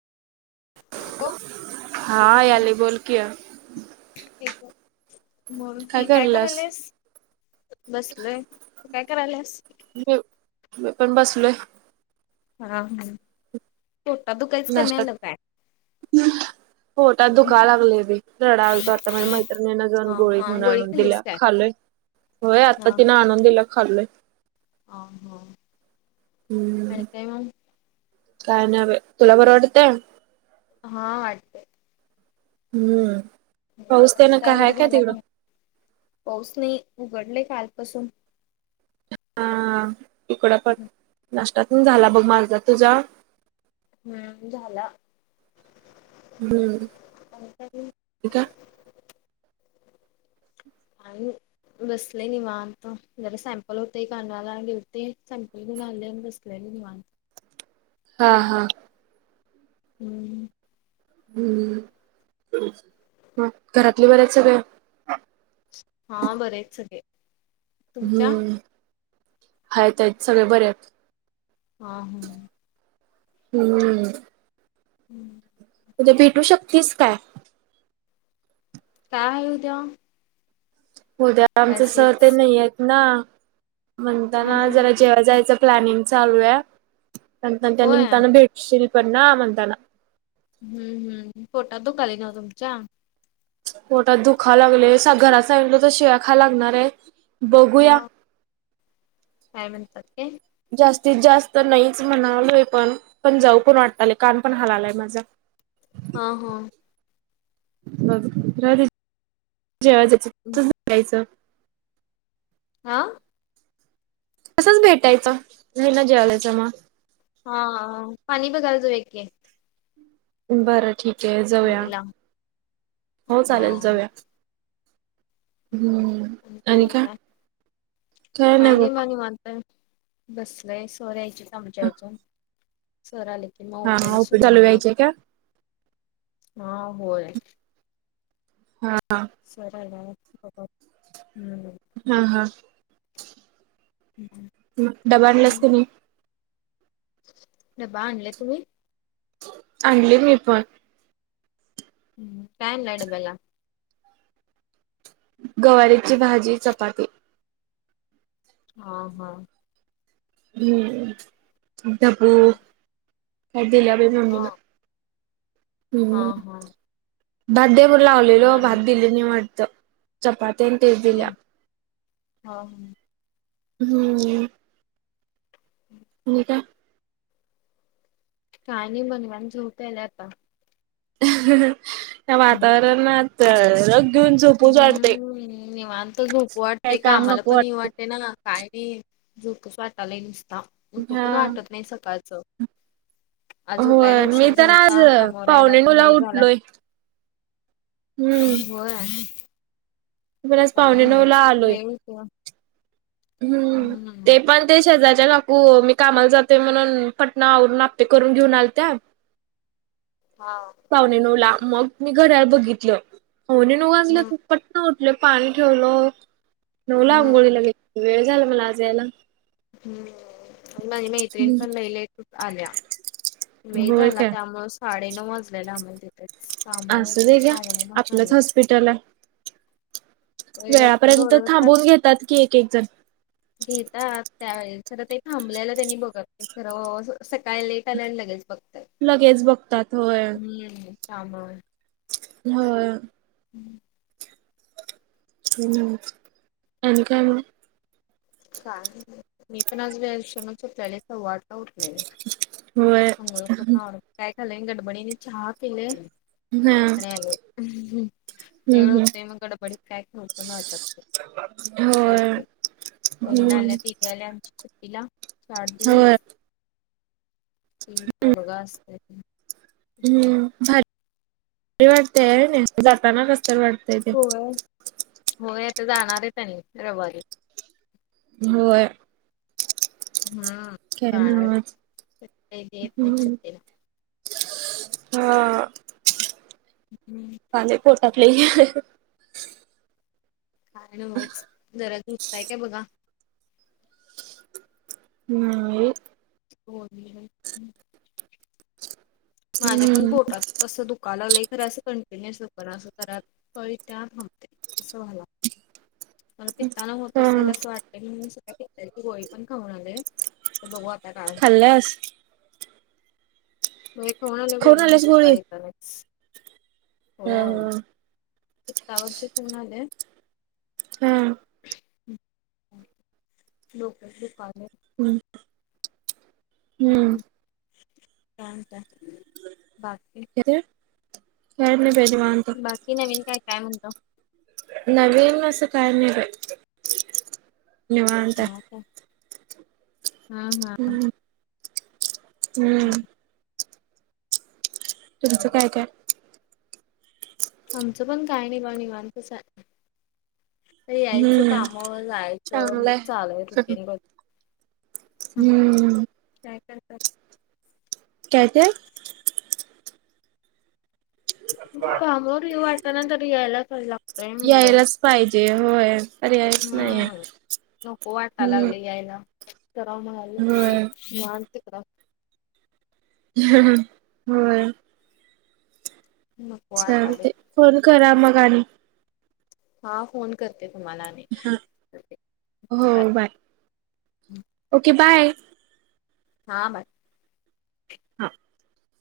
हा याले [unintelligible] बोल की बोल की काय करायल्यास? बसलोय. काय करायल्यास? मी मी पण बसलोय. [unintelligible] पोटात दुखायच कमी नाश्तात आलं काय? पोटात दुखाय लागलंय बाई. रडालतो आता माझ्या मैत्रिणीनं हा जाऊन गोळी हा घेऊन आणून खाल्लीस दिल्या काय खालोय. होय आता तिनं आणुन दिला खाल्लोय. आ हा. आणि हम्म काय मग? काय नाही बाई तुला बरं वाटतंय? हा वाटतंय. हम्म. पाऊस तेन नाश्ता काय हाय वगैरे काय झाला का तिकडं? नाही पाऊस नाही उघडलंय कालपासून. हा इकडं पण नाश्ता पण झाला बघ माझा. तुझा? हम्म झाला. हम्म. आणि काय मग? [unintelligible] पाणी बसले निवांत जरा सॅम्पल होते, एक आणायला आलिवतीत सॅम्पल घेऊन आले आणि बसले. लेली निवांत. हा हा. हम्म. हम्म, मग घरातले बर आहेत सगळं. हा, बरे आहेत सगळे. तुमच्या हम्म, आहेत, आहेत सगळे बरे आहेत. हं हम्म. हम्म. हम्म. उद्या भेटू शकतीस काय? काय हाय उद्या? उद्या आमचे सर तेन क्लासेस नाहीयेत ना, हा म्हणताना हा जरा जेवाय जायचं प्लॅनिंग चालू आहे, आणि त्या होय निमतानं भेटशील पण ना म्हणताना. हम्म हम्म पोटात दुखालय न्हव तुमच्या? पोटात दुखायला लागलंय, साग घरात सांगितलं तर शिव्या खायला लागणार आहेत. हो. काय म्हणतात ते? जास्तीत जास्त नाहीच म्हणालोय, पण पण जाऊ पण वाटलयं. कान पण हलालाय माझा. हा हा. मग [unintelligible] आ? असंच भेटायचं. [unintelligible] मग? हा पाणी बघायला जाऊया की. बरं ठीक आहे जाऊया. दिंडीला हो हा चालेल जाऊया. हम्म आणि काय म्हणताय? काय नाही मग निवांत. [unintelligible] बसलोय. सर यायचे आहेत आमचे अजून. सर आले मग हा ओपिडी उकळी सुरू चालू होणार, व्हायचे का हा होय. हा. सर आले वाटतं [unintelligible] हम्म. हा हा. हम्म हम्म. डबा आणलंयस का नाही? डबा आणलाय तुम्ही? आणली मी पण. हम्म. काय मॅडम बोला. गवारीची भाजी, चपाती. हो हो. हम्म. ढबू काय दिल्या बाई हा मम्मीनं. हा हम्म हा. भात देबो लावलेलो हो भात दिली नाही वाटत, चपाती आणि तेच दिलीया. हां हां. हम्म. हम्म. आणि काय? का नाही म्हनवाण झोप यालीया आता. हं हं वातावरणात तर. हम्म निवांत झोपू काही वाटतय काम कामाला नको पण येऊ वाटेना. काय नाही झोपूच वाटालाय नुसता वाटत उठू पण वाटत हा नाही सकाळचं. आज उठायला होय मी उशीर तर आज झालता कामावर यायला पावणे नऊ पण ला वेळ झाला उठलोय. हम्म मी होय. पण आज काय पावणे नऊला नव्हच आलोय वेरी क्यो हम्म ते पण ते शेजारच्या काकू मी कामाला जातोय म्हणून, पटना आवरून आप्पे करून घेऊन आल त्या. हां. पावणे नऊला मग मी घड्याळ बघितलं पावणे नऊ हम्म वाजल्यात? पटन उठले पाणी ठेवलं नव्हलं हम्म आंघोळीला गेली वेळ झाला मला आज यायला. हम्म. नाही नाही ट्रेन पण लय लेट आल्या वेळ होय झाला काय? त्यामुळे. पाडे नाऊ वाजल्याला आम्हाला तिथेच कामच पाडने वाजले. पिटला होय डॉक्टर वेळापर्यंत ओरडतात थांबून घेतात कि एक एक जण. घेता त्यावेळेस तर ते थांबल्याला त्यांनी बघत. इथं रोज सकाळी लेट आल्यान लगेच बघतायत. लगेच बघतात होय. हम्म त्यामुळं. होय. हम्म. हो ना, आणि काय मग? काय नाही मी पण आज वेळ उशीरानच उठलेले सव्वा आठ ला उठलेले. होय मंगळ हा काय खलं गडबडीने चहा पिले. हम्म आणि आले हं हम्म. ए हम्म नेमगड बड कायक नोक वाटते. होय. बहीण हम्म आल्या तिने आल्या आमच्या सुट्टीला चार होय. दिवस. ती पोरगं असतय की. हम्म भारी वाटतंय होय नई? जाताना कसतर वाट होय, होय आता जाणार आहेत त्यांनी रविवारी. होय. हा काय काळात नव्हच सुट्टी देत नाहीत हम्म. सुट्टीला. हा. हम्म. खालंय पोटात लई. काय नव्हच जरा झोपताय काय बघा. नाही. चोरली लाईट हम्म. माझ्या पण हम्म पोटात. तसं दुःखा लागलंय, खर असं कंटिन्युअस दुखणा असं जरा कळ येतीया थांबतीया. असं झाला. मला पित्ताना होत हा असेल असं वाटत की मी सगळ्या पित्ताची गोळी पण खाऊन आलोय. त बघता का [unintelligible] खाल्लस. म कोणाला खाऊन बोलणे आल्यास गोळी? सकाळी तरच हा होय. हा. [unintelligible] औषध घेऊन आले. हम्म. लोकल डिपार्टमेंट हम्म हम्म हम्म. काय म्हणताय बाकी? येतोय? काय नाही बाई निवांत. बाकी नवीन काय काय म्हणता? नवीन असं काय नाही बाई निवांत आहे. हा हा. हम्म हम्म. तुमचं काय काय? आमचं पण काय नाही बघा निवांतच आहे. तर यायचं हम्म. कामवर जायचं हे चांगलंय. चालूय रुटीन बघ. हम्म. [unintelligible] काय ये? कामावर येऊ वाटना तरी यायलाचय लागतय म्हणल. यायलाच पाहिजे होय. पर्यायच हा नाही नको वाटाय हम्म लागलंय यायला. कराव म्हणालोय. होय माल तिकडं हाय. होय. नको वाटालय चालतंय फोन करा मग आणि. हा फोन करते तुम्हाला आणि हा ओके बाय. Okay bye. हा बाय. हा.